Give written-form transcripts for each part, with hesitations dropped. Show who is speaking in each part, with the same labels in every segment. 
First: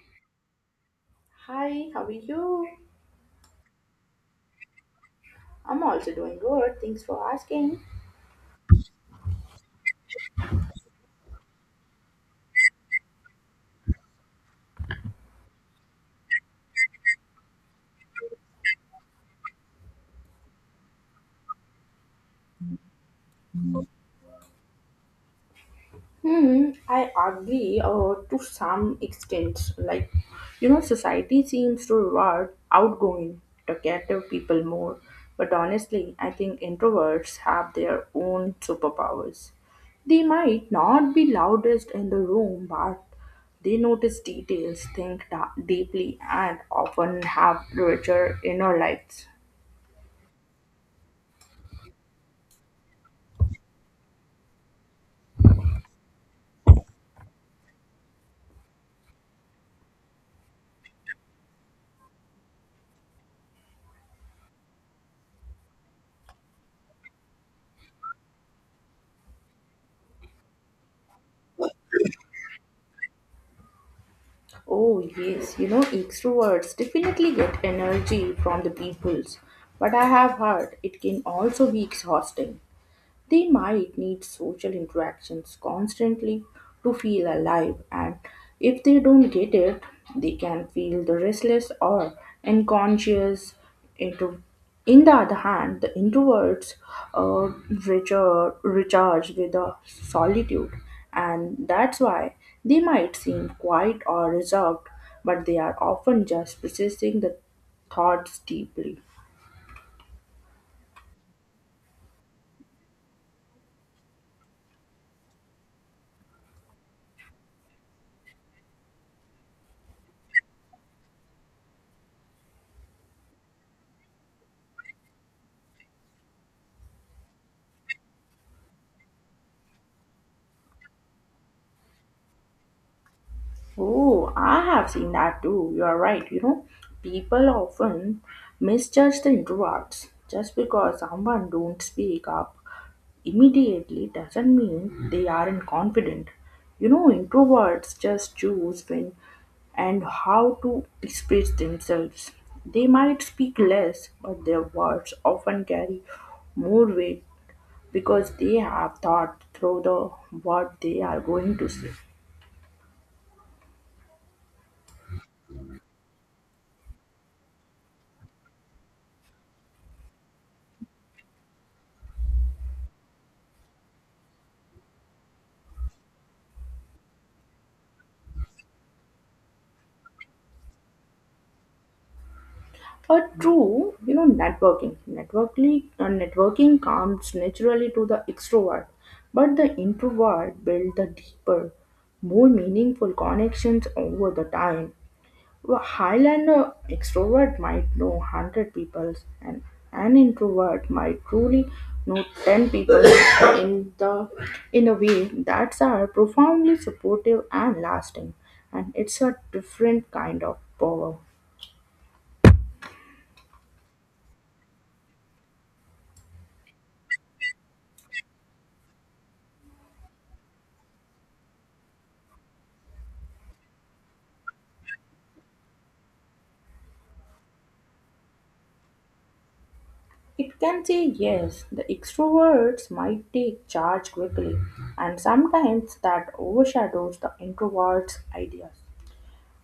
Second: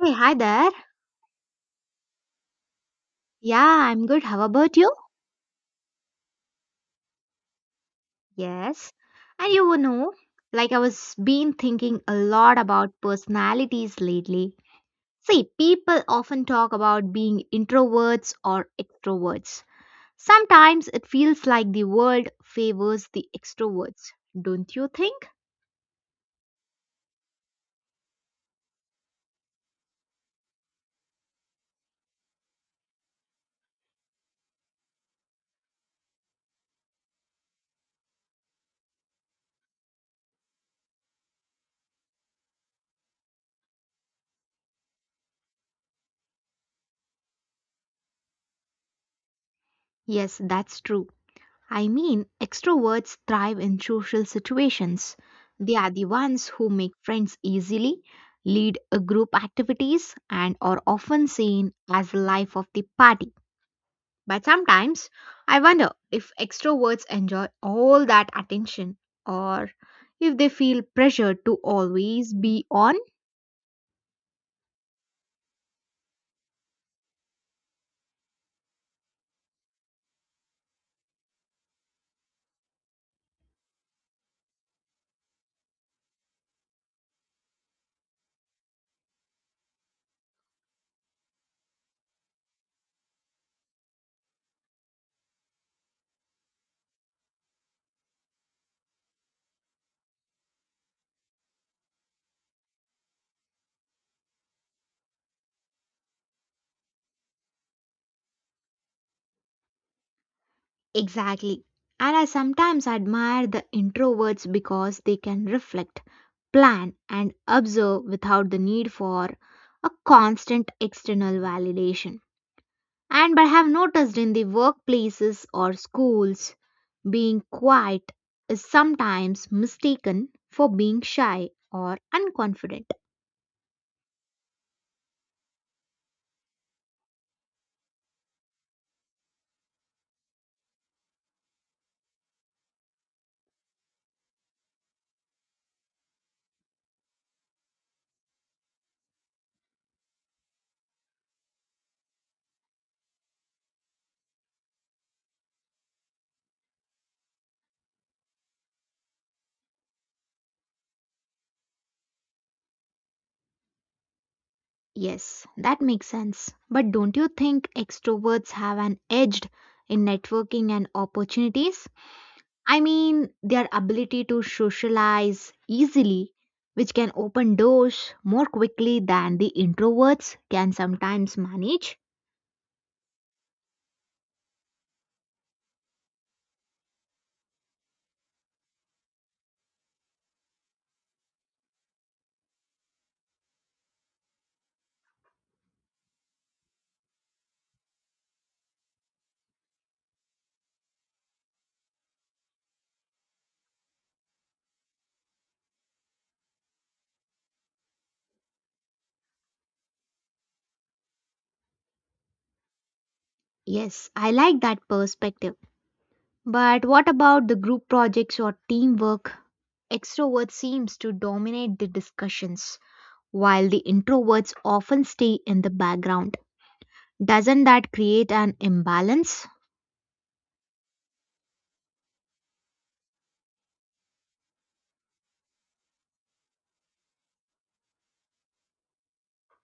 Speaker 1: Hey, hi there.
Speaker 2: Hi, how are you?
Speaker 1: Yeah, I'm good. How about you?
Speaker 2: I'm also doing good. Thanks for asking.
Speaker 1: Yes. And you would know, like I was been thinking a lot about personalities lately. See, people often talk about being introverts or extroverts. Sometimes it feels like the world favors the extroverts, don't you think?
Speaker 2: Hmm, I agree to some extent. Like, you know, society seems to reward outgoing, talkative people more. But honestly, I think introverts have their own superpowers. They might not be loudest in the room, but they notice details, deeply, and often have richer inner lives.
Speaker 1: Yes, that's true. I mean, extroverts thrive in social situations. They are the ones who make friends easily, lead a group activities, and are often seen as the life of the party. But sometimes I wonder if extroverts enjoy all that attention or if they feel pressured to always be on.
Speaker 2: Oh, yes, you know, extroverts definitely get energy from the peoples, but I have heard it can also be exhausting. They might need social interactions constantly to feel alive, and if they don't get it, they can feel the restless or unconscious. Into, in the other hand, the introverts uh, recharge with the solitude, and that's why they might seem quiet or reserved, but they are often just processing the thoughts deeply.
Speaker 1: Exactly. And I sometimes admire the introverts because they can reflect, plan, and observe without the need for a constant external validation. And but I have noticed in the workplaces or schools, being quiet is sometimes mistaken for being shy or unconfident.
Speaker 2: Oh, I have seen that too. You are right. You know, people often misjudge the introverts. Just because someone don't speak up immediately doesn't mean they aren't confident. You know, introverts just choose when and how to express themselves. They might speak less, but their words often carry more weight because they have thought through the what they are going to say.
Speaker 1: Yes, that makes sense. But don't you think extroverts have an edge in networking and opportunities? I mean, their ability to socialize easily, which can open doors more quickly than the introverts can sometimes manage.
Speaker 2: True, you know, networking comes naturally to the extrovert, but the introvert build the deeper, more meaningful connections over the time. A Highlander extrovert might know 100 people, and an introvert might truly know 10 people in the in a way that's are profoundly supportive and lasting, and it's a different kind of power.
Speaker 1: Yes, I like that perspective. But what about the group projects or teamwork? Extrovert seems to dominate the discussions, while the introverts often stay in the background. Doesn't that create an imbalance?
Speaker 2: It can say yes, the extroverts might take charge quickly, and sometimes that overshadows the introverts' ideas.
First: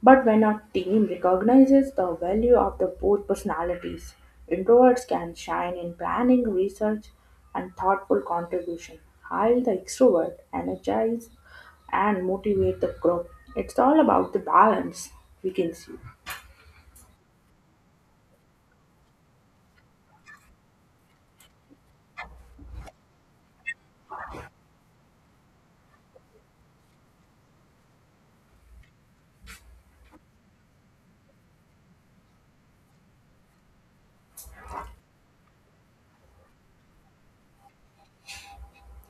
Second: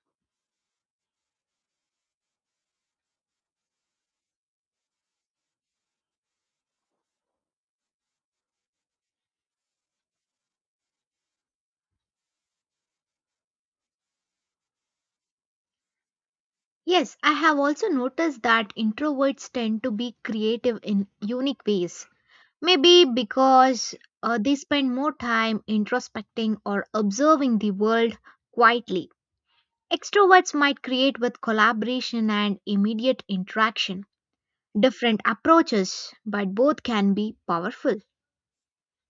Speaker 2: But when a team recognizes the value of the both personalities, introverts can shine in planning, research, and thoughtful contribution, while the extrovert energize and motivate the group. It's all about the balance, we can see.
Speaker 1: Yes, I have also noticed that introverts tend to be creative in unique ways. Maybe because they spend more time introspecting or observing the world quietly. Extroverts might create with collaboration and immediate interaction. Different approaches, but both can be powerful.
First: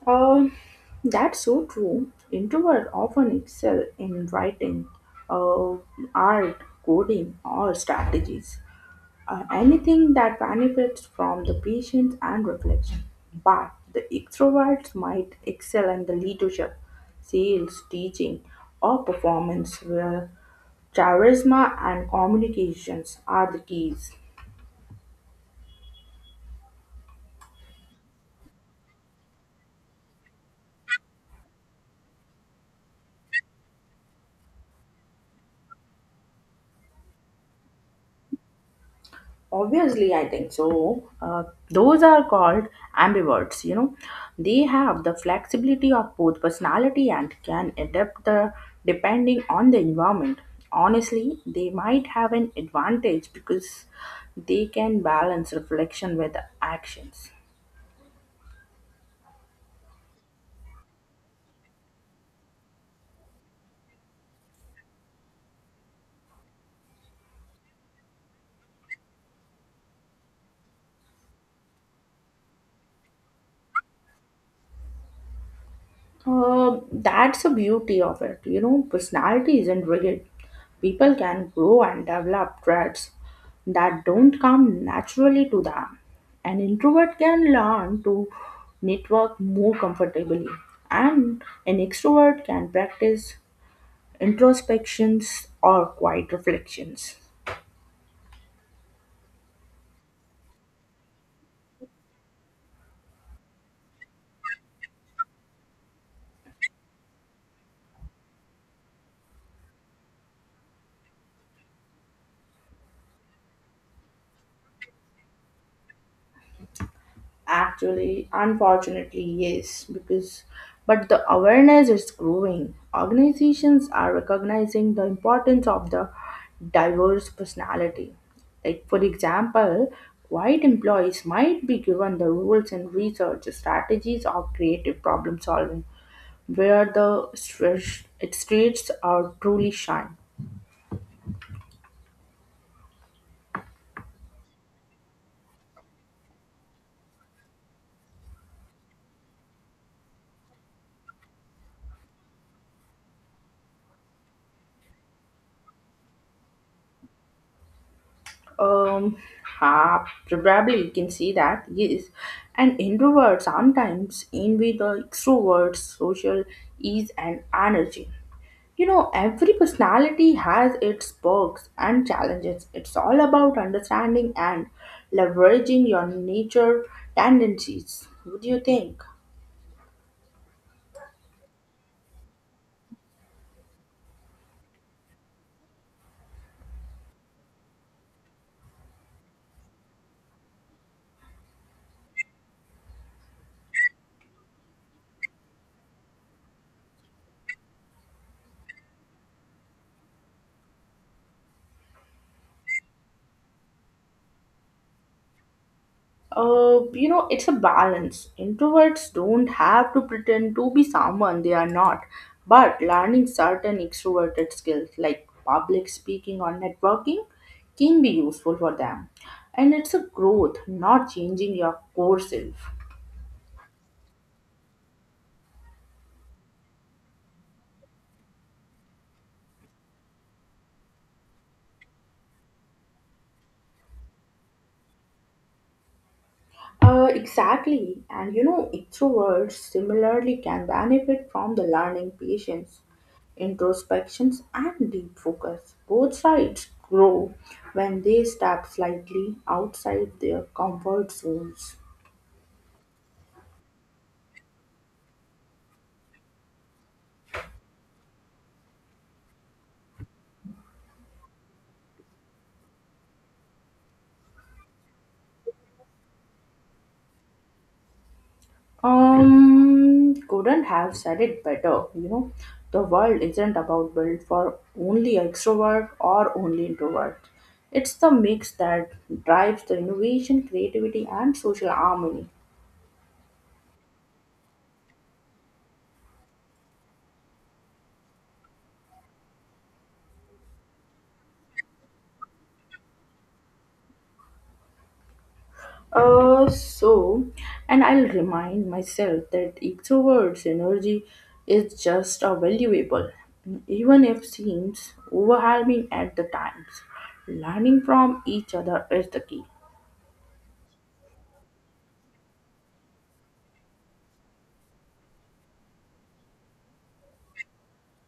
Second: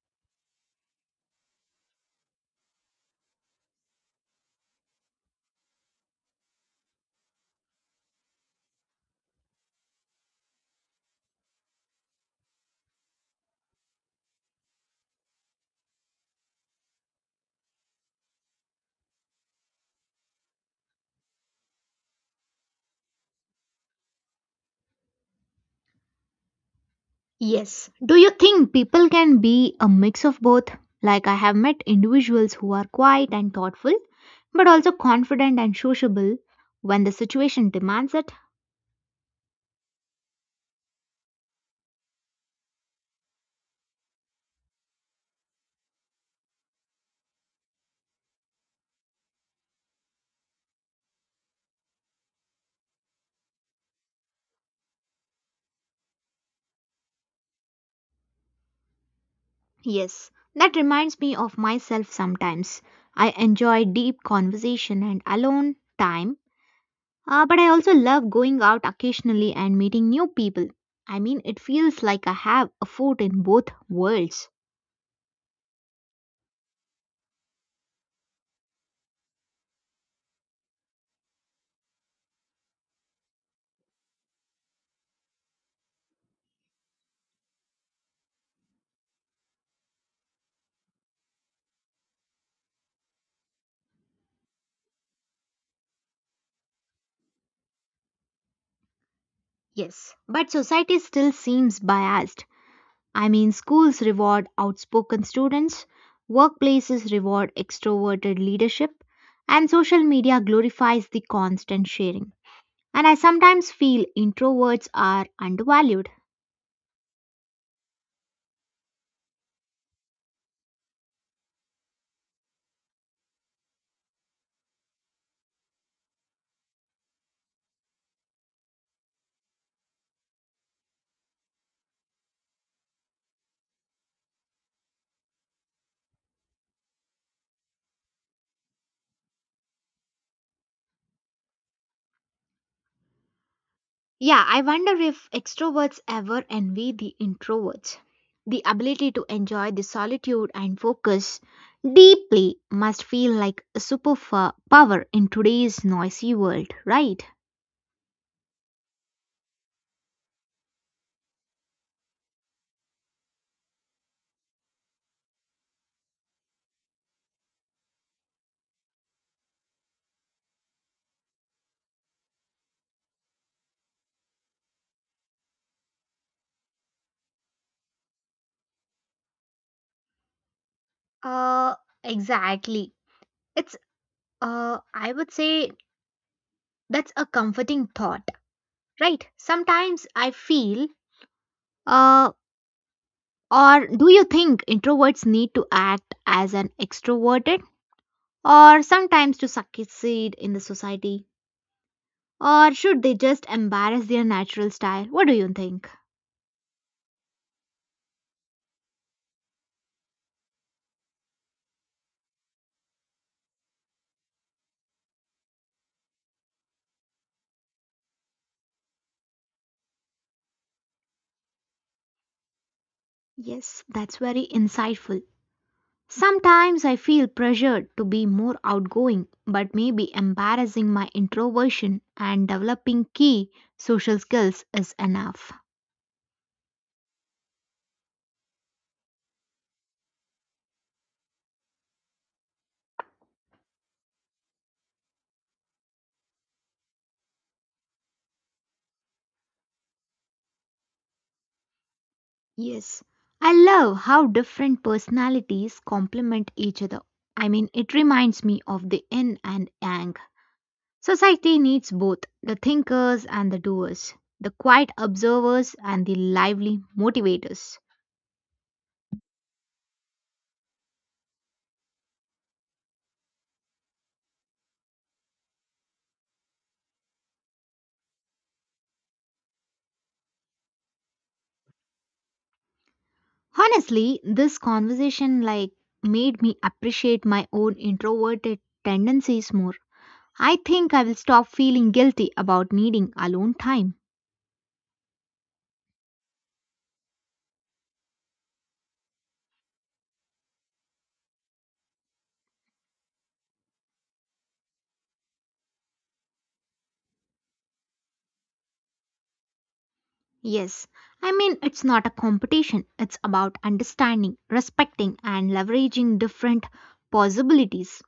Speaker 2: Um, that's so true. Introverts often excel in writing, uh, art, coding, or strategies. Anything that benefits from the patience and reflection. But the extroverts might excel in the leadership, sales, teaching, or performance, where charisma and communications are the keys.
Speaker 1: Yes. Do you think people can be a mix of both? Like, I have met individuals who are quiet and thoughtful, but also confident and sociable when the situation demands it.
Speaker 2: Obviously, I think so. Those are called ambiverts, you know. They have the flexibility of both personality and can adapt depending on the environment. Honestly, they might have an advantage because they can balance reflection with actions.
Speaker 1: Yes, that reminds me of myself sometimes. I enjoy deep conversation and alone time, but I also love going out occasionally and meeting new people. I mean, it feels like I have a foot in both worlds.
Speaker 2: That's the beauty of it. You know, personality isn't rigid. People can grow and develop traits that don't come naturally to them. An introvert can learn to network more comfortably, and an extrovert can practice introspections or quiet reflections.
Speaker 1: Yes, but society still seems biased. I mean, schools reward outspoken students, workplaces reward extroverted leadership, and social media glorifies the constant sharing. And I sometimes feel introverts are undervalued.
Speaker 2: Actually, unfortunately, yes, because but the awareness is growing. Organizations are recognizing the importance of the diverse personality. Like for example, white employees might be given the roles in research strategies or creative problem solving where the its streets are truly shine.
Speaker 1: Yeah, I wonder if extroverts ever envy the introverts. The ability to enjoy the solitude and focus deeply must feel like a power in today's noisy world, right?
Speaker 2: Um, Ha, probably you can say that, yes. An introvert sometimes envy the extrovert's social ease and energy. You know, every personality has its perks and challenges. It's all about understanding and leveraging your nature tendencies. What do you think?
Speaker 1: Uh, exactly. It's, I would say that's a comforting thought, right? Sometimes I feel, Uh, or do you think introverts need to act as an extroverted or sometimes to succeed in the society? Or should they just embrace their natural style? What do you think?
Speaker 2: You know, it's a balance. Introverts don't have to pretend to be someone they are not, but learning certain extroverted skills like public speaking or networking can be useful for them. And it's a growth, not changing your core self.
Speaker 1: Yes, that's very insightful. Sometimes I feel pressured to be more outgoing, but maybe embarrassing my introversion and developing key social skills is enough.
Speaker 2: Exactly. And you know, extroverts similarly can benefit from the learning patience, introspections, and deep focus. Both sides grow when they step slightly outside their comfort zones.
Speaker 1: Yes, I love how different personalities complement each other. I mean, it reminds me of the yin and yang. Society needs both the thinkers and the doers, the quiet observers and the lively motivators.
Speaker 2: Couldn't have said it better. You know, the world isn't about built for only extrovert or only introvert. It's the mix that drives the innovation, creativity, and social harmony.
Speaker 1: Honestly, this conversation like made me appreciate my own introverted tendencies more. I think I will stop feeling guilty about needing alone time.
Speaker 2: Uh, so, and I'll remind myself that extrovert's energy is just a valuable, even if seems overwhelming at the times. Learning from each other is the key.
Speaker 1: Yes, I mean it's not a competition, it's about understanding, respecting and leveraging different possibilities.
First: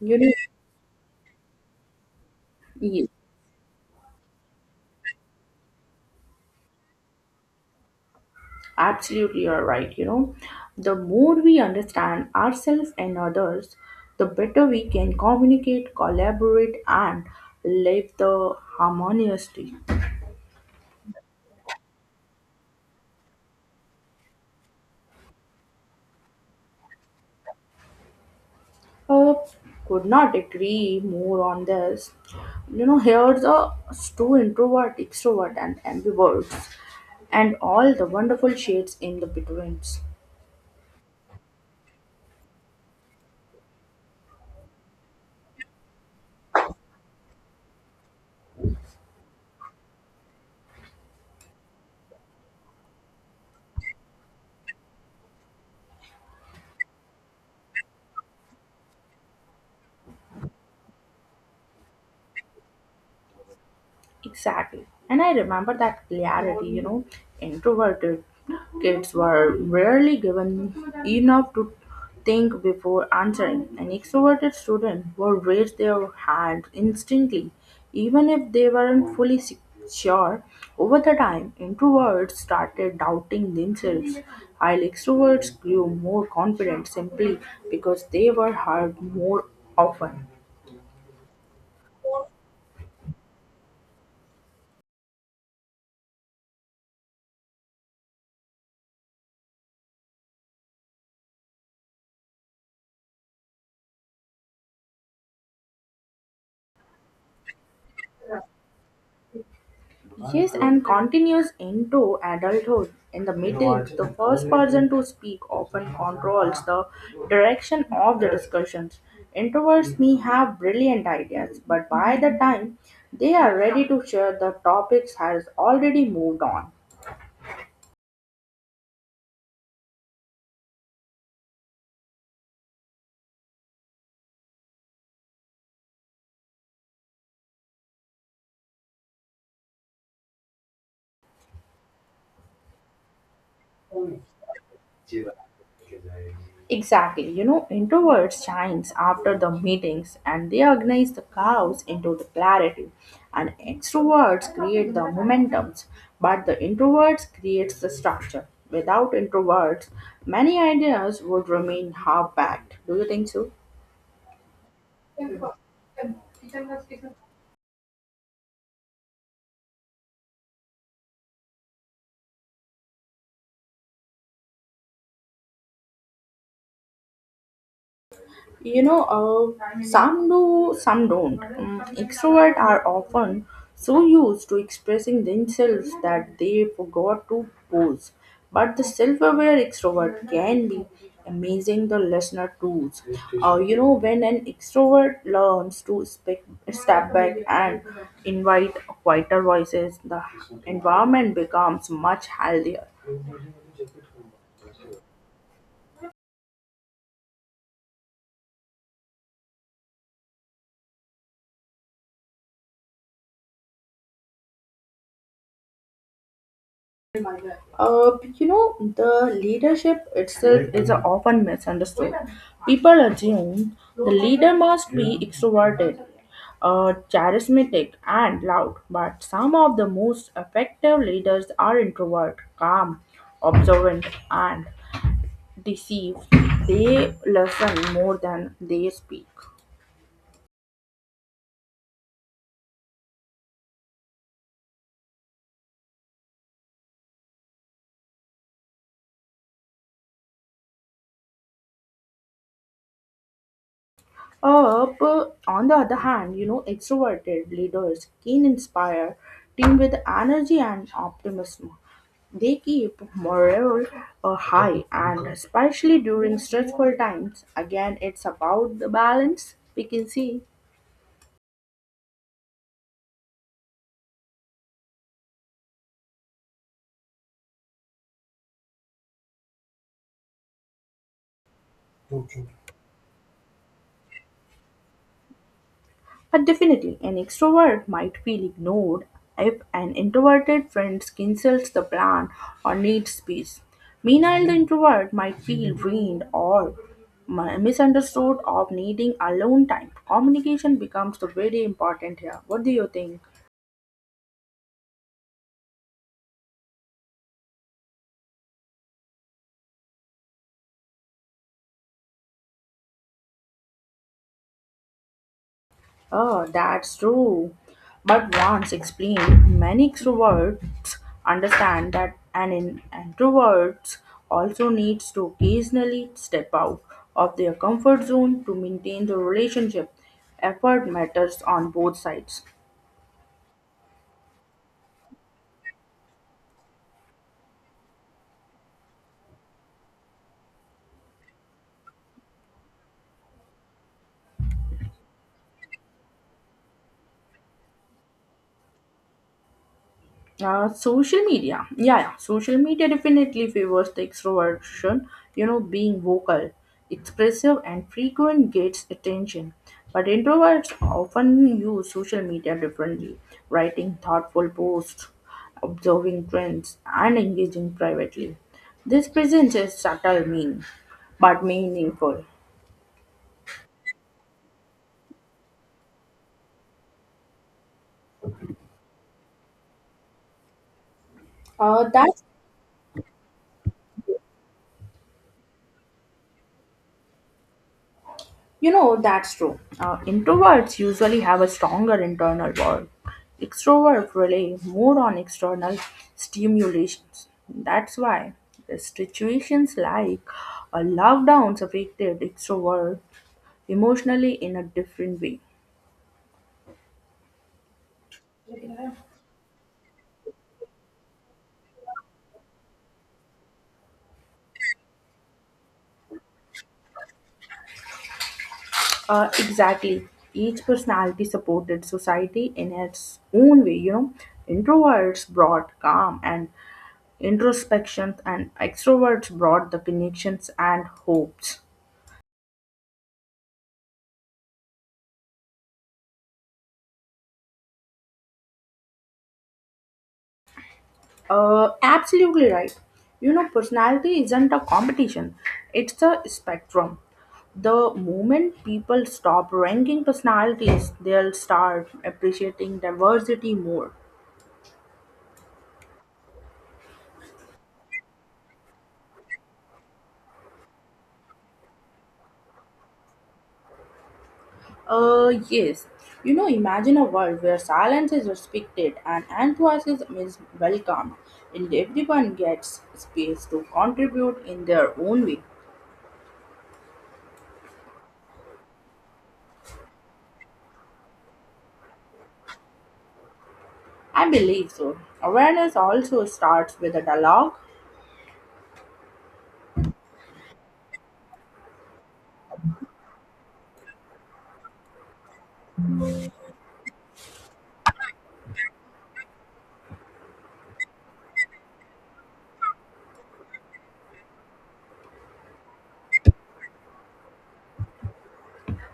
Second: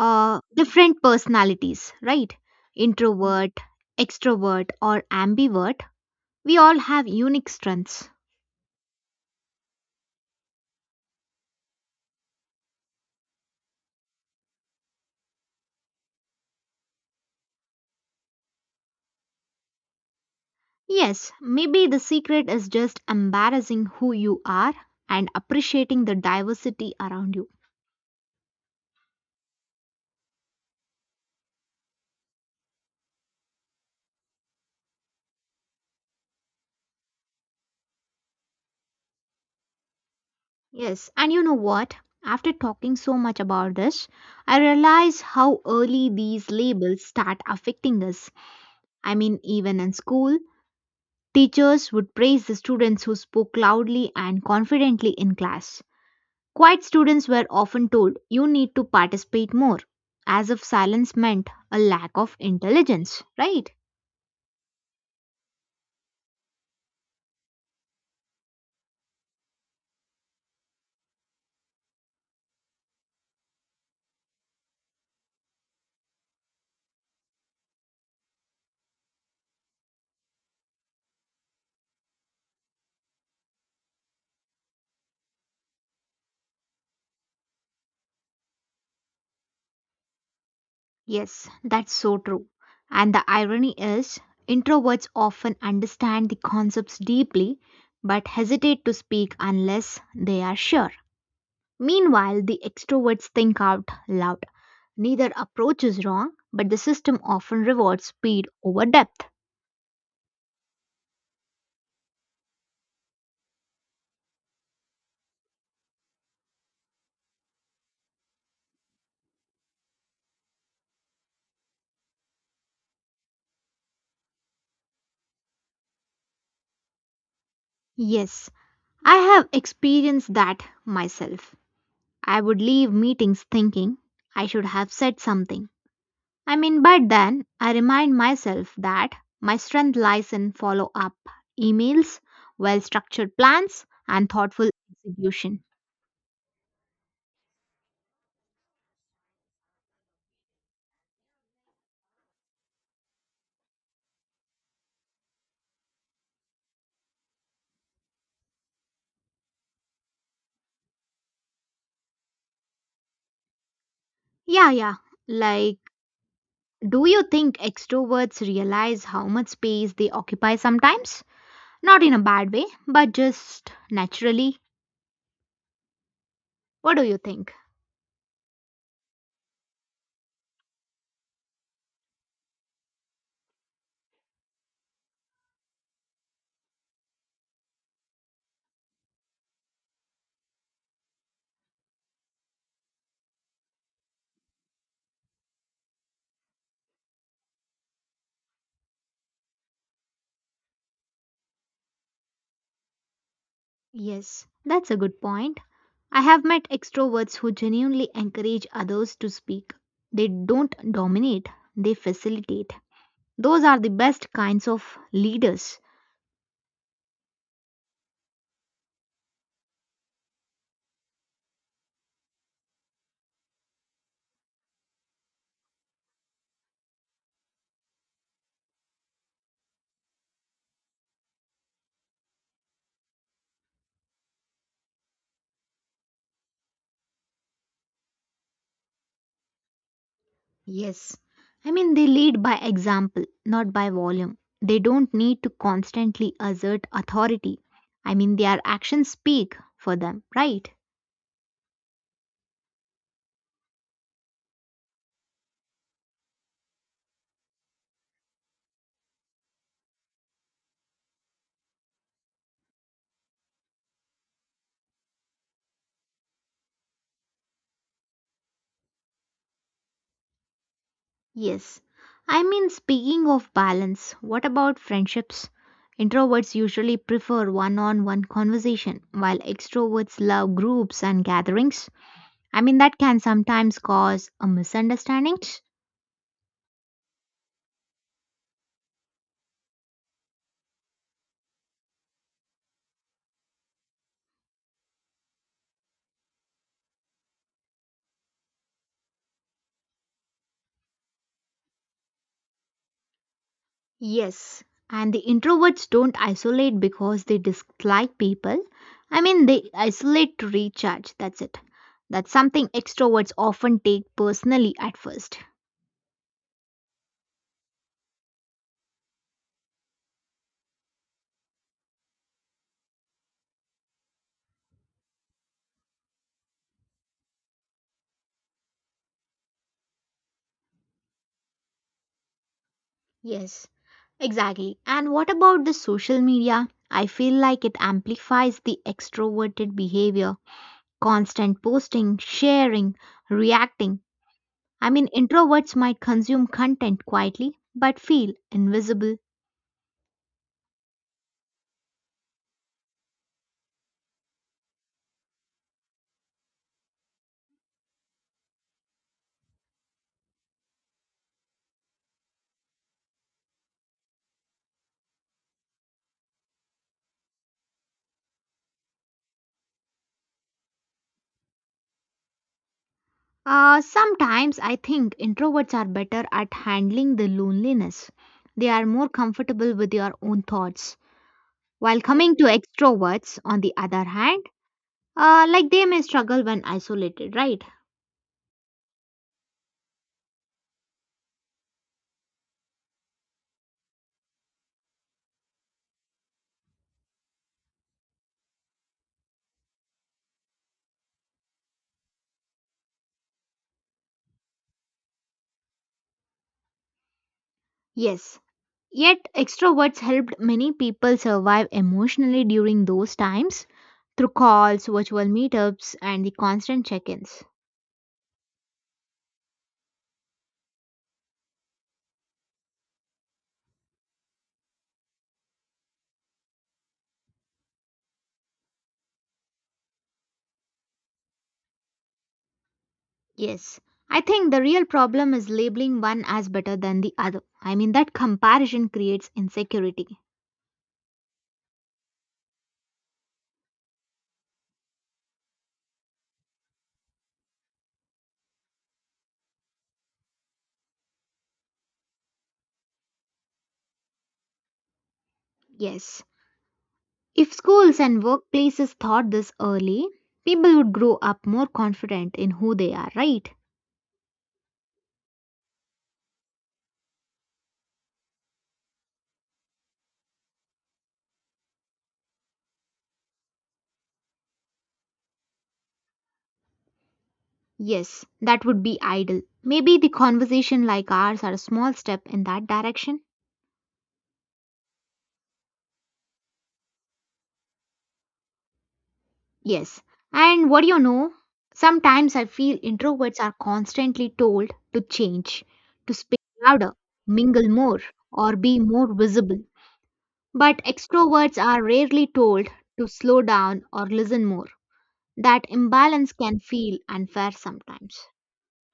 Speaker 2: You know,
Speaker 1: Different personalities, right?
Speaker 2: yes,
Speaker 1: Introvert, extrovert, or ambivert, we all have unique strengths.
Speaker 2: absolutely, you're right. You know, the more we understand ourselves and others, the better we can communicate, collaborate, and live the harmoniously.
Speaker 1: Yes, maybe the secret is just embarrassing who you are and appreciating the diversity around you.
Speaker 2: Uh, could not agree more on this. You know, here's a true introvert, extrovert, and ambiverts, and all the wonderful shades in the betweens.
Speaker 1: Yes, and you know what? After talking so much about this, I realize how early these labels start affecting us. I mean, even in school, teachers would praise the students who spoke loudly and confidently in class. Quiet students were often told, you need to participate more, as if silence meant a lack of intelligence, right?
Speaker 2: Exactly. And I remember that clarity, you know, introverted kids were rarely given enough to think before answering. And extroverted students would raise their hand instantly, even if they weren't sure. Over the time, introverts started doubting themselves, while extroverts grew more confident simply because they were heard more often.
Speaker 1: Yes, that's so true. And the irony is, introverts often understand the concepts deeply but hesitate to speak unless they are sure. Meanwhile, the extroverts think out loud. Neither approach is wrong, but the system often rewards speed over depth.
Speaker 2: Yes, and continues into adulthood. In the meetings, the first person to speak often controls the direction of the discussions. Introverts may have brilliant ideas, but by the time they are ready to share, the topics has already moved on.
Speaker 1: Yes, I have experienced that myself. I would leave meetings thinking I should have said something. I mean, but then I remind myself that my strength lies in follow up, emails, well structured plans, and thoughtful execution.
Speaker 2: Exactly. You know, introverts shines after the meetings and they organize the chaos into the clarity. And extroverts create the momentums, but the introverts creates the structure. Without introverts, many ideas would remain half-packed. Do you think so?
Speaker 1: Yeah, yeah. Like, do you think extroverts realize how much space they occupy sometimes? Not in a bad way, but just naturally. What do you think?
Speaker 2: You know some do some don't extroverts are often so used to expressing themselves that they forgot to pose, but the self-aware extrovert can be amazing the listener tools. You know, when an extrovert learns to speak, step back and invite quieter voices, the environment becomes much healthier.
Speaker 1: Yes, that's a good point. I have met extroverts who genuinely encourage others to speak. They don't dominate, they facilitate. Those are the best kinds of leaders.
Speaker 2: You know, the leadership itself is a often misunderstood. People assume the leader must be extroverted, charismatic, and loud, but some of the most effective leaders are introvert, calm, observant, and deceived. They listen more than they speak.
Speaker 1: Yes. I mean, they lead by example, not by volume. They don't need to constantly assert authority. I mean, their actions speak for them, right?
Speaker 2: But on the other hand, you know, extroverted leaders can inspire team with energy and optimism. They keep morale high and especially during stressful times. Again, it's about the balance we can see.
Speaker 1: Yes. I mean, speaking of balance, what about friendships? Introverts usually prefer one on one conversation, while extroverts love groups and gatherings. I mean, that can sometimes cause a misunderstanding.
Speaker 2: But definitely, an extrovert might feel ignored if an introverted friend cancels the plan or needs space. Meanwhile, the introvert might feel drained or misunderstood of needing alone time. Communication becomes the very important here. What do you think?
Speaker 1: Yes. And the introverts don't isolate because they dislike people. I mean, they isolate to recharge, that's it. That's something extroverts often take personally at first.
Speaker 2: Oh, that's true. But once explained, many extroverts understand that an introvert also needs to occasionally step out of their comfort zone to maintain the relationship. Effort matters on both sides.
Speaker 1: Yes. Exactly. And what about the social media? I feel like it amplifies the extroverted behavior, constant posting, sharing, reacting. I mean, introverts might consume content quietly but feel invisible.
Speaker 2: Social media. Yeah, yeah. Social media definitely favors the extroversion, you know, being vocal, expressive, and frequent gets attention. But introverts often use social media differently, writing thoughtful posts, observing trends, and engaging privately. This presents a subtle meaning, but meaningful.
Speaker 1: Sometimes I think introverts are better at handling the loneliness. They are more comfortable with their own thoughts. While
Speaker 2: That
Speaker 1: coming to extroverts, on the other hand, like they may struggle when isolated, right?
Speaker 2: You know, that's true. Introverts usually have a stronger internal world. Extroverts rely more on external stimulations. That's why the situations like a lockdowns affected extrovert emotionally in a different way.
Speaker 1: Yes, yet, extroverts helped many people survive emotionally during those times through calls, virtual meetups, and the constant check ins.
Speaker 2: Exactly. Each personality supported society in its own way, you know. Introverts brought calm and introspection, and extroverts brought the connections and hopes.
Speaker 1: Yes, I think the real problem is labeling one as better than the other. I mean, that comparison creates insecurity.
Speaker 2: Absolutely right. You know, personality isn't a competition, it's a spectrum. The moment people stop ranking personalities, they'll start appreciating diversity more.
Speaker 1: Yes. If schools and workplaces taught this early, people would grow up more confident in who they are, right?
Speaker 2: Yes. You know, imagine a world where silence is respected and enthusiasm is welcomed, and everyone gets space to contribute in their own way.
Speaker 1: Yes, that would be ideal. Maybe the conversation like ours are a small step in that direction.
Speaker 2: I believe so. Awareness also starts with a dialogue.
Speaker 1: Yes. And what do you know? Sometimes I feel introverts are constantly told to change, to speak louder, mingle more, or be more visible. But extroverts are rarely told to slow down or listen more. That imbalance can feel unfair sometimes.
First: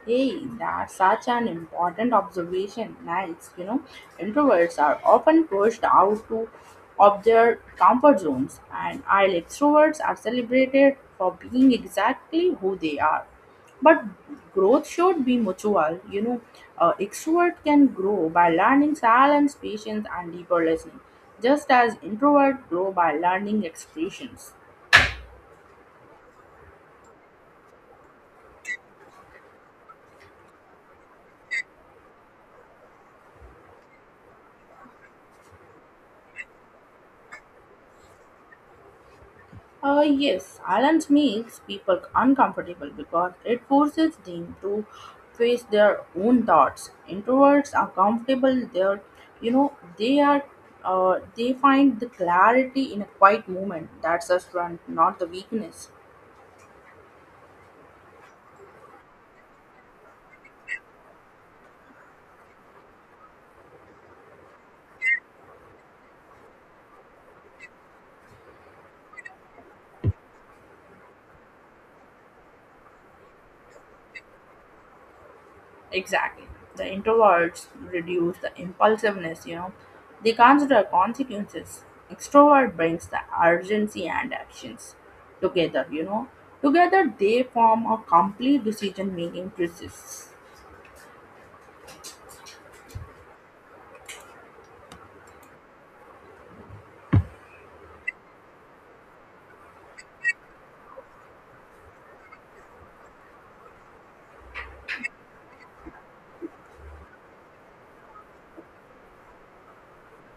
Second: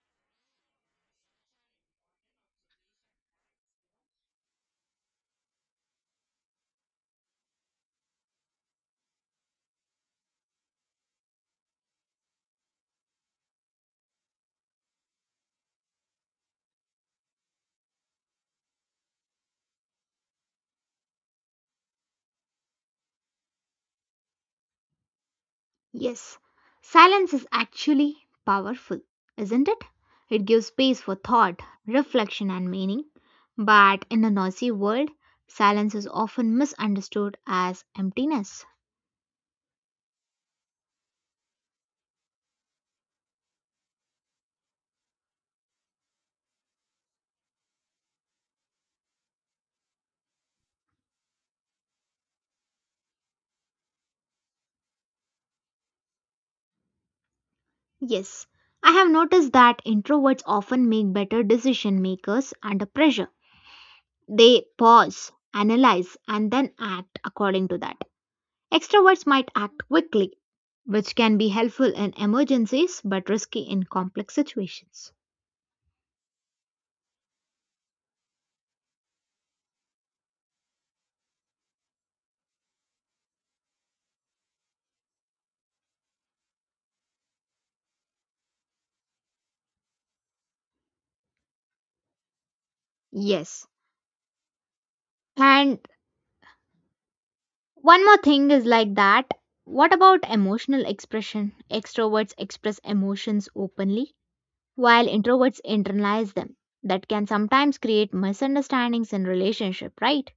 Speaker 2: Hey, that's such an important observation. Nice. You know, introverts are often pushed out to of their comfort zones, and while extroverts are celebrated for being exactly who they are. But growth should be mutual. You know, extrovert can grow by learning silence, patience, and deeper listening, just as introvert grow by learning expressions.
Speaker 1: Yes, silence is actually powerful, isn't it? It gives space for thought, reflection, and meaning. But in a noisy world, silence is often misunderstood as emptiness.
Speaker 2: Yes, silence makes people uncomfortable because it forces them to face their own thoughts. Introverts are comfortable there, you know, they are. They find the clarity in a quiet moment. That's a strength, not the weakness.
Speaker 1: Yes, I have noticed that introverts often make better decision makers under pressure. They pause, analyze, and then act according to that. Extroverts might act quickly, which can be helpful in emergencies but risky in complex situations.
Speaker 2: Exactly. The introverts reduce the impulsiveness, you know. They consider consequences. Extrovert brings the urgency and actions together, you know. Together they form a complete decision making process.
Speaker 1: Yes, and one more thing is like that. What about emotional expression? Extroverts express emotions openly, while introverts internalize them. That can sometimes create misunderstandings in relationship, right?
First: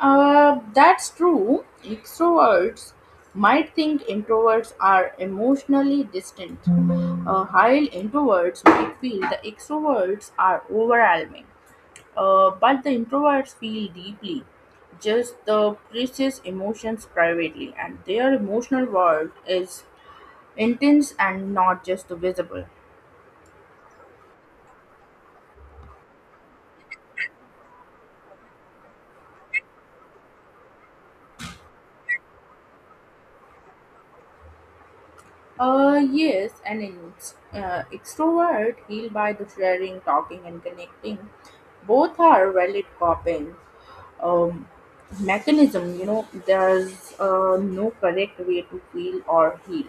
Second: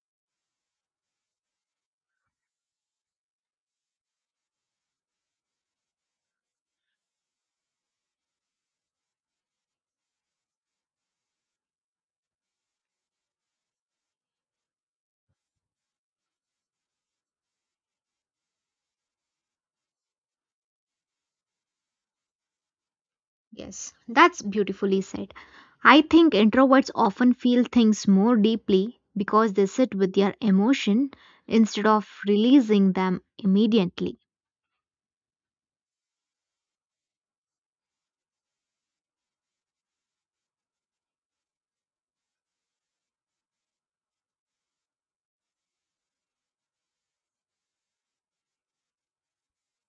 Speaker 2: That's true. Extroverts might think introverts are emotionally distant. While introverts might feel the extroverts are overwhelming. But the introverts feel deeply, just the process emotions privately, and their emotional world is intense and not just visible.
Speaker 1: Yes, that's beautifully said. I think introverts often feel things more deeply because they sit with their emotion instead of releasing them immediately.
Speaker 2: Yes, and an extrovert healed by the sharing, talking, and connecting. Both are valid coping um, mechanism. You know, there's no correct way to feel or heal.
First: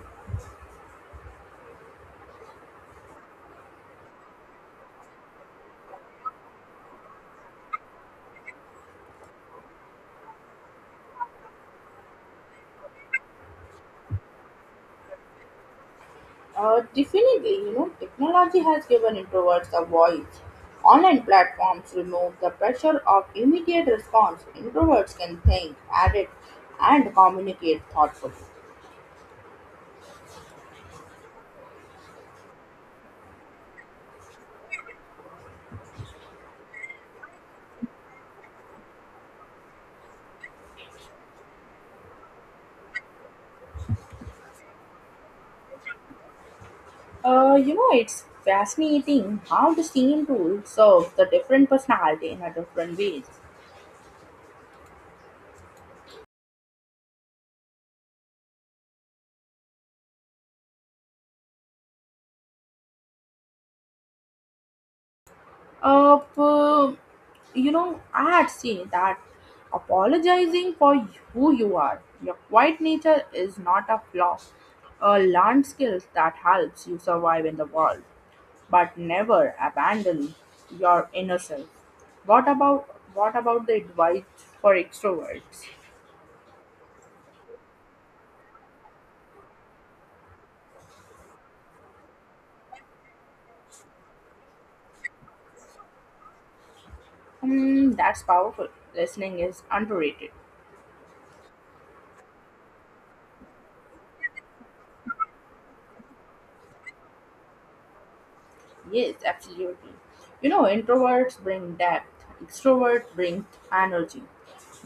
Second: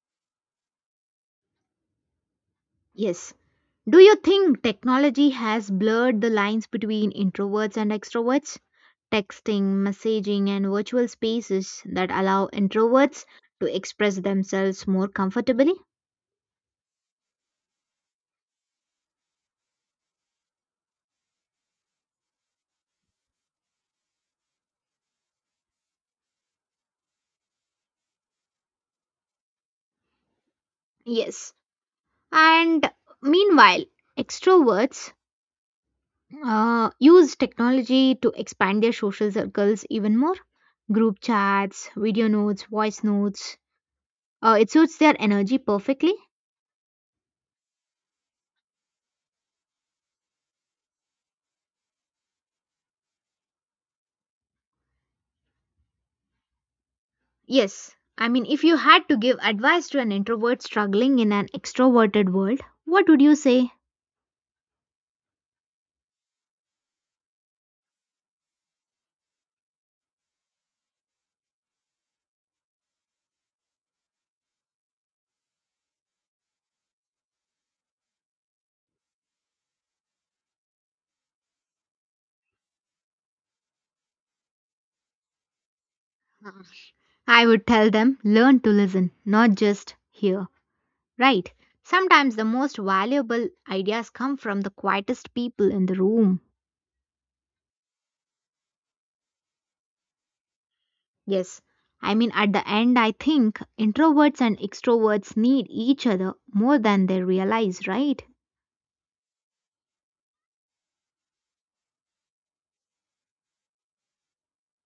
Speaker 1: Yes, do you think technology has blurred the lines between introverts and extroverts? Texting, messaging, and virtual spaces that allow introverts to express themselves more comfortably?
Speaker 2: Definitely, you know, technology has given introverts a voice. Online platforms remove the pressure of immediate response. Introverts can think, edit, and communicate thoughtfully.
Speaker 1: Yes. And meanwhile, extroverts use technology to expand their social circles even more. Group chats, video notes, voice notes. It suits their energy perfectly.
Speaker 2: You know, it's fascinating how the same tool serves the different personality in a different ways.
Speaker 1: Yes, I mean, if you had to give advice to an introvert struggling in an extroverted world, what would you say?
Speaker 2: Uh, p- you know, I had seen that apologizing for who you are, your quiet nature is not a flaw, a learned skill that helps you survive in the world, but never abandon your inner self. What about what about the advice for extroverts?
Speaker 1: I would tell them learn to listen, not just hear. Right? Sometimes the most valuable ideas come from the quietest people in the room.
Speaker 2: Hmm, that's powerful. Listening is underrated.
Speaker 1: Yes. I mean, at the end, I think introverts and extroverts need each other more than they realize, right?
Speaker 2: Yes, absolutely. You know, introverts bring depth, extroverts bring energy.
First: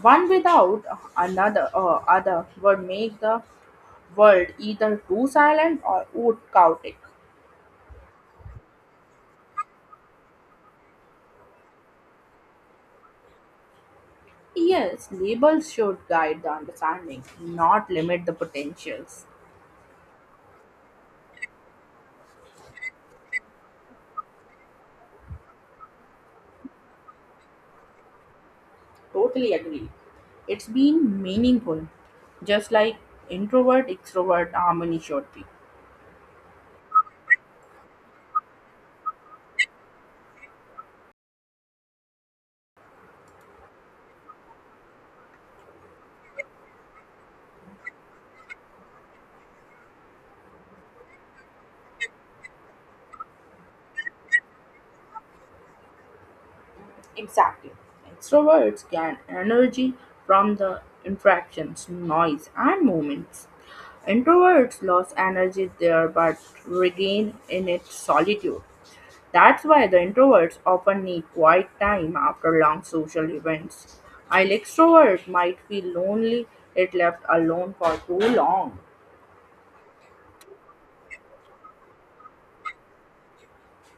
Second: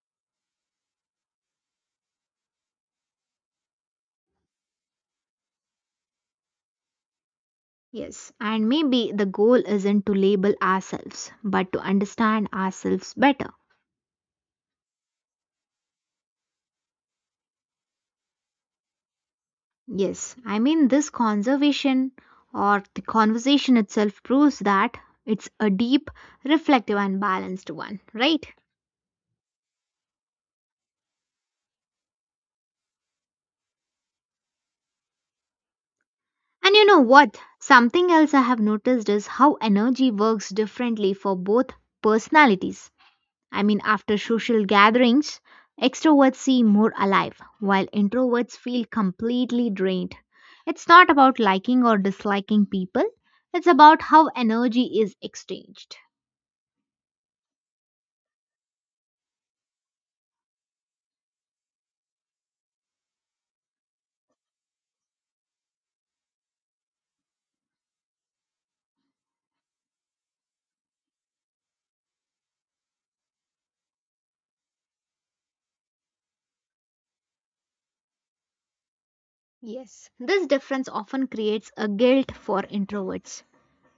Speaker 2: One without another other would make the world either too silent or too chaotic.
Speaker 1: Yes, and maybe the goal isn't to label ourselves, but to understand ourselves better.
Speaker 2: Yes, labels should guide the understanding, not limit the potentials.
Speaker 1: Yes, I mean, this conservation or the conversation itself proves that it's a deep, reflective, and balanced one, right?
Speaker 2: Totally agree. It's been meaningful, just like introvert extrovert harmony should be.
Speaker 1: And you know what? Something else I have noticed is how energy works differently for both personalities. I mean, after social gatherings, extroverts seem more alive, while introverts feel completely drained. It's not about liking or disliking people, it's about how energy is exchanged.
Speaker 2: Exactly. Extroverts gain energy from the interactions, noise, and movements. Introverts lose energy there but regain in it solitude. That's why the introverts often need quiet time after long social events. While extroverts might feel lonely if left alone for too long.
Speaker 1: Yes, this difference often creates a guilt for introverts.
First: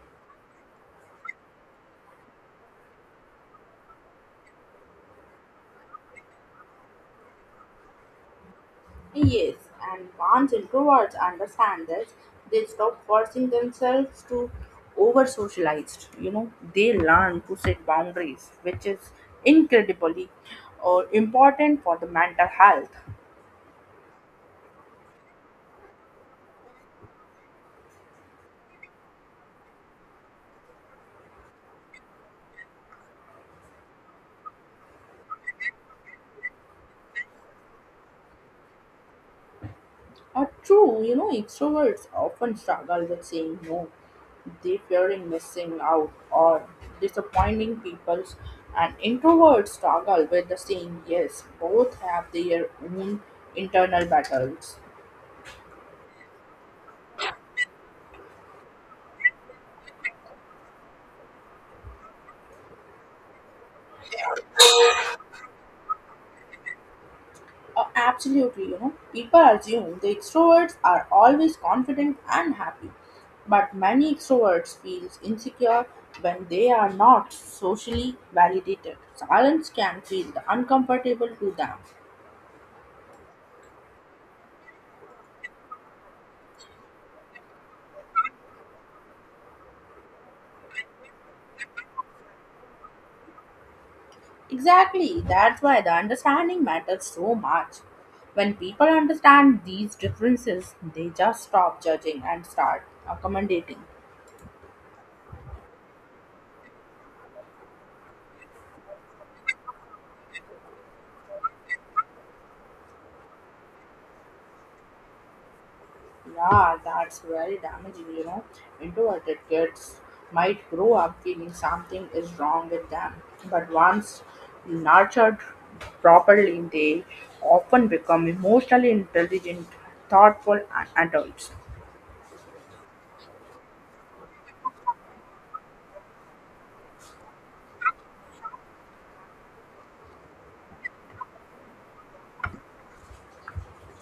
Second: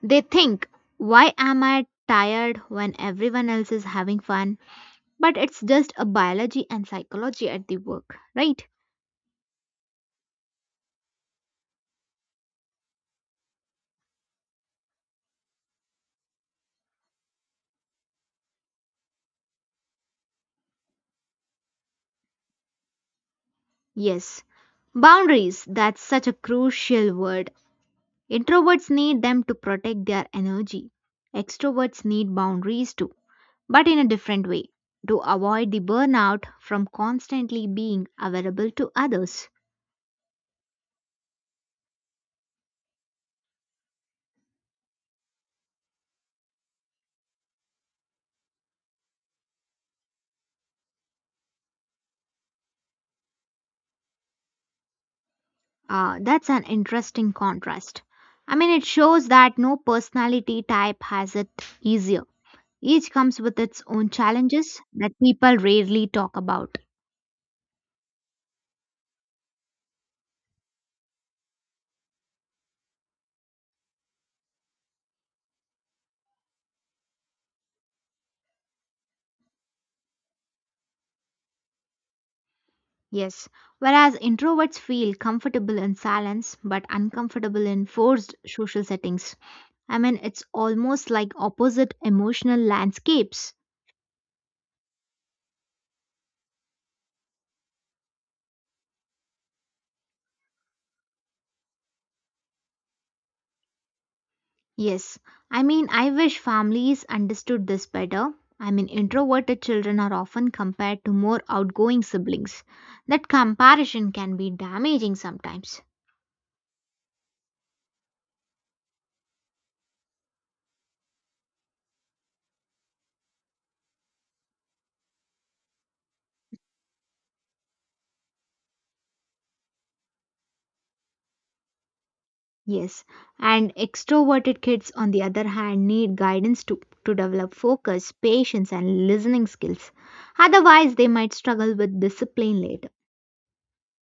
Speaker 1: They think, why am I tired when everyone else is having fun? But it's just a biology and psychology at the work, right?
Speaker 2: Yes, and once introverts understand this, they stop forcing themselves to over socialized. You know, they learn to set boundaries, which is incredibly important for the mental health.
Speaker 1: Yes. Boundaries, that's such a crucial word. Introverts need them to protect their energy. Extroverts need boundaries too, but in a different way to avoid the burnout from constantly being available to others.
Speaker 2: Or true, you know, extroverts often struggle with saying no. They fearing missing out or disappointing people, and introverts struggle with the saying yes. Both have their own internal battles.
Speaker 1: That's an interesting contrast. I mean, it shows that no personality type has it easier. Each comes with its own challenges that people rarely talk about.
Speaker 2: Absolutely, you know, people assume the extroverts are always confident and happy, but many extroverts feel insecure when they are not socially validated. Silence can feel uncomfortable to them.
Speaker 1: Yes, whereas introverts feel comfortable in silence but uncomfortable in forced social settings. I mean, it's almost like opposite emotional landscapes.
Speaker 2: Exactly, that's why the understanding matters so much. When people understand these differences, they just stop judging and start accommodating.
Speaker 1: Yes, I mean, I wish families understood this better. I mean, introverted children are often compared to more outgoing siblings. That comparison can be damaging sometimes.
Speaker 2: Yeah, that's very damaging, you know. Introverted kids might grow up feeling something is wrong with them, but once nurtured properly, they often become emotionally intelligent, thoughtful, and adults.
Speaker 1: Yes, and extroverted kids, on the other hand, need guidance to develop focus, patience, and listening skills. Otherwise, they might struggle with discipline later.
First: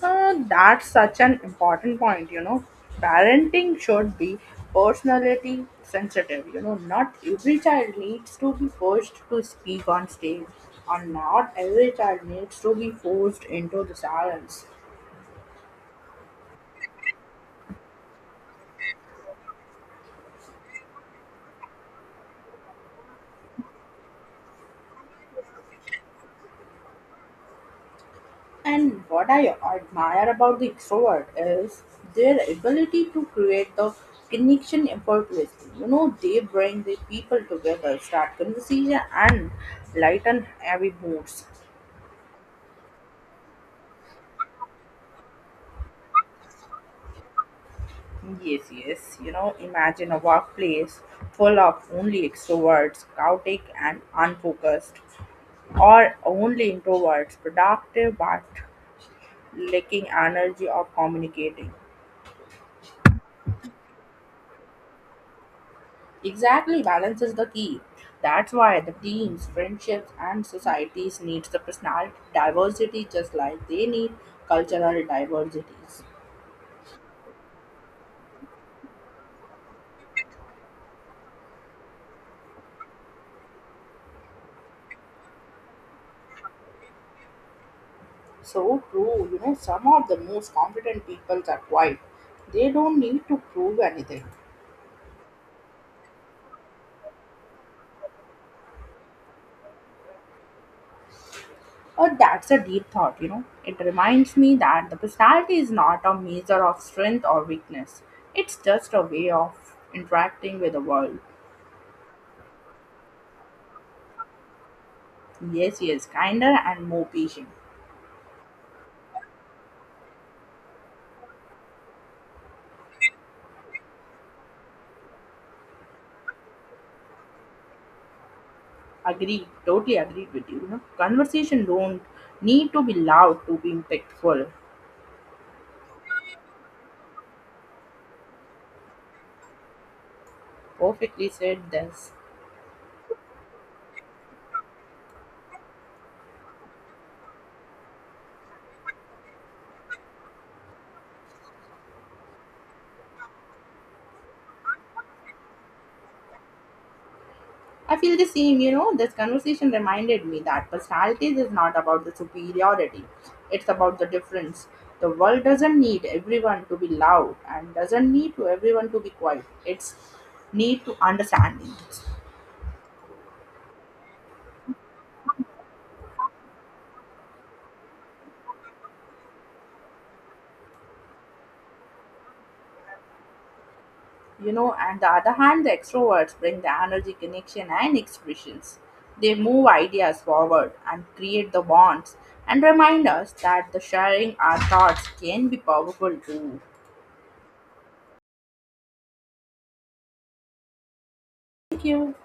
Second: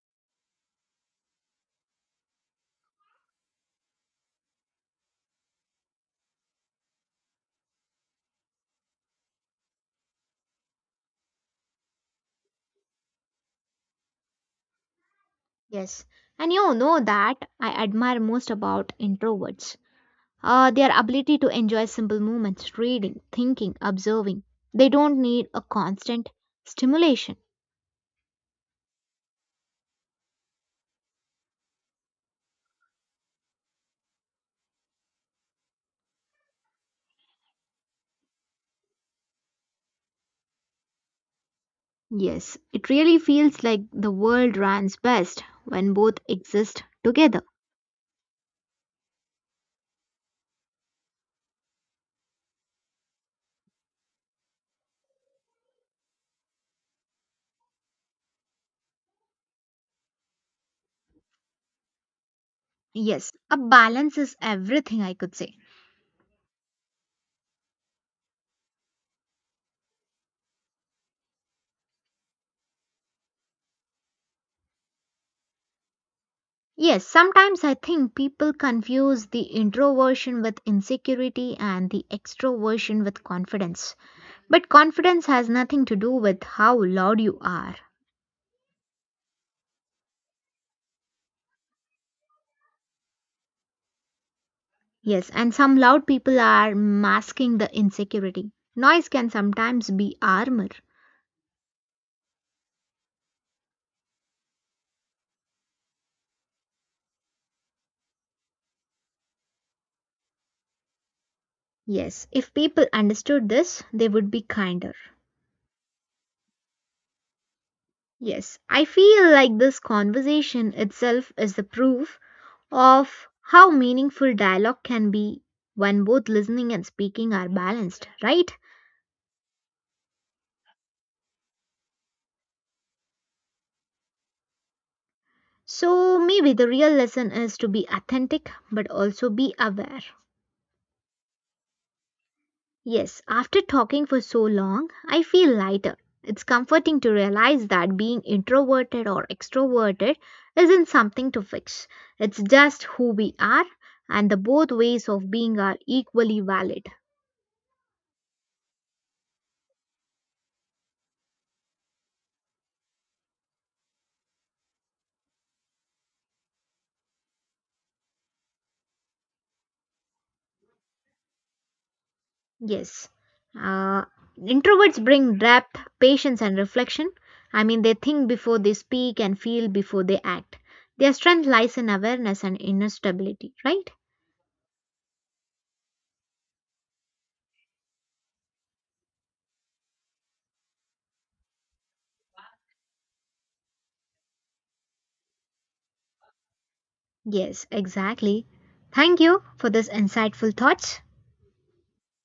Speaker 2: That's such an important point, you know. Parenting should be personality sensitive. You know, not every child needs to be forced to speak on stage, or not every child needs to be forced into the silence.
Speaker 1: Yes, and you know that I admire most about introverts. Their ability to enjoy simple movements, reading, thinking, observing. They don't need a constant stimulation.
Speaker 2: And what I admire about the extrovert is their ability to create the connection effortlessly. You know, they bring the people together, start conversation, and lighten heavy moods.
Speaker 1: Yes, it really feels like the world runs best when both exist together.
Speaker 2: Yes, yes. You know, imagine a workplace full of only extroverts, chaotic and unfocused, or only introverts, productive but lacking energy of communicating.
Speaker 1: Yes, a balance is everything, I could say.
Speaker 2: Exactly, balance is the key. That's why the teams, friendships, and societies needs the personality diversity just like they need cultural diversities.
Speaker 1: Yes, sometimes I think people confuse the introversion with insecurity and the extroversion with confidence. But confidence has nothing to do with how loud you are.
Speaker 2: So true, you know, some of the most confident people are quiet. They don't need to prove anything.
Speaker 1: Yes, and some loud people are masking the insecurity. Noise can sometimes be armor.
Speaker 2: Oh, that's a deep thought, you know. It reminds me that the personality is not a measure of strength or weakness. It's just a way of interacting with the world.
Speaker 1: Yes, if people understood this, they would be kinder.
Speaker 2: Yes, yes, kinder and more patient.
Speaker 1: Yes, I feel like this conversation itself is the proof of how meaningful dialogue can be when both listening and speaking are balanced, right?
Speaker 2: Agreed, totally agreed with you. You know. Conversation don't need to be loud to be impactful.
Speaker 1: So maybe the real lesson is to be authentic but also be aware.
Speaker 2: Perfectly said this.
Speaker 1: Yes, after talking for so long, I feel lighter. It's comforting to realize that being introverted or extroverted isn't something to fix. It's just who we are, and the both ways of being are equally valid.
Speaker 2: I feel the same, you know. This conversation reminded me that personalities is not about the superiority, it's about the difference. The world doesn't need everyone to be loud and doesn't need to everyone to be quiet. It's need to understanding.
Speaker 1: Yes. Uh, Introverts bring depth, patience, and reflection. I mean, they think before they speak and feel before they act. Their strength lies in awareness and inner stability, right?
Speaker 2: You know, and the other hand, the extroverts bring the energy, connection, and expressions. They move ideas forward and create the bonds and remind us that the sharing our thoughts can be powerful too.
Speaker 1: Yes, exactly. Thank you for this insightful thoughts.
Speaker 2: Thank you.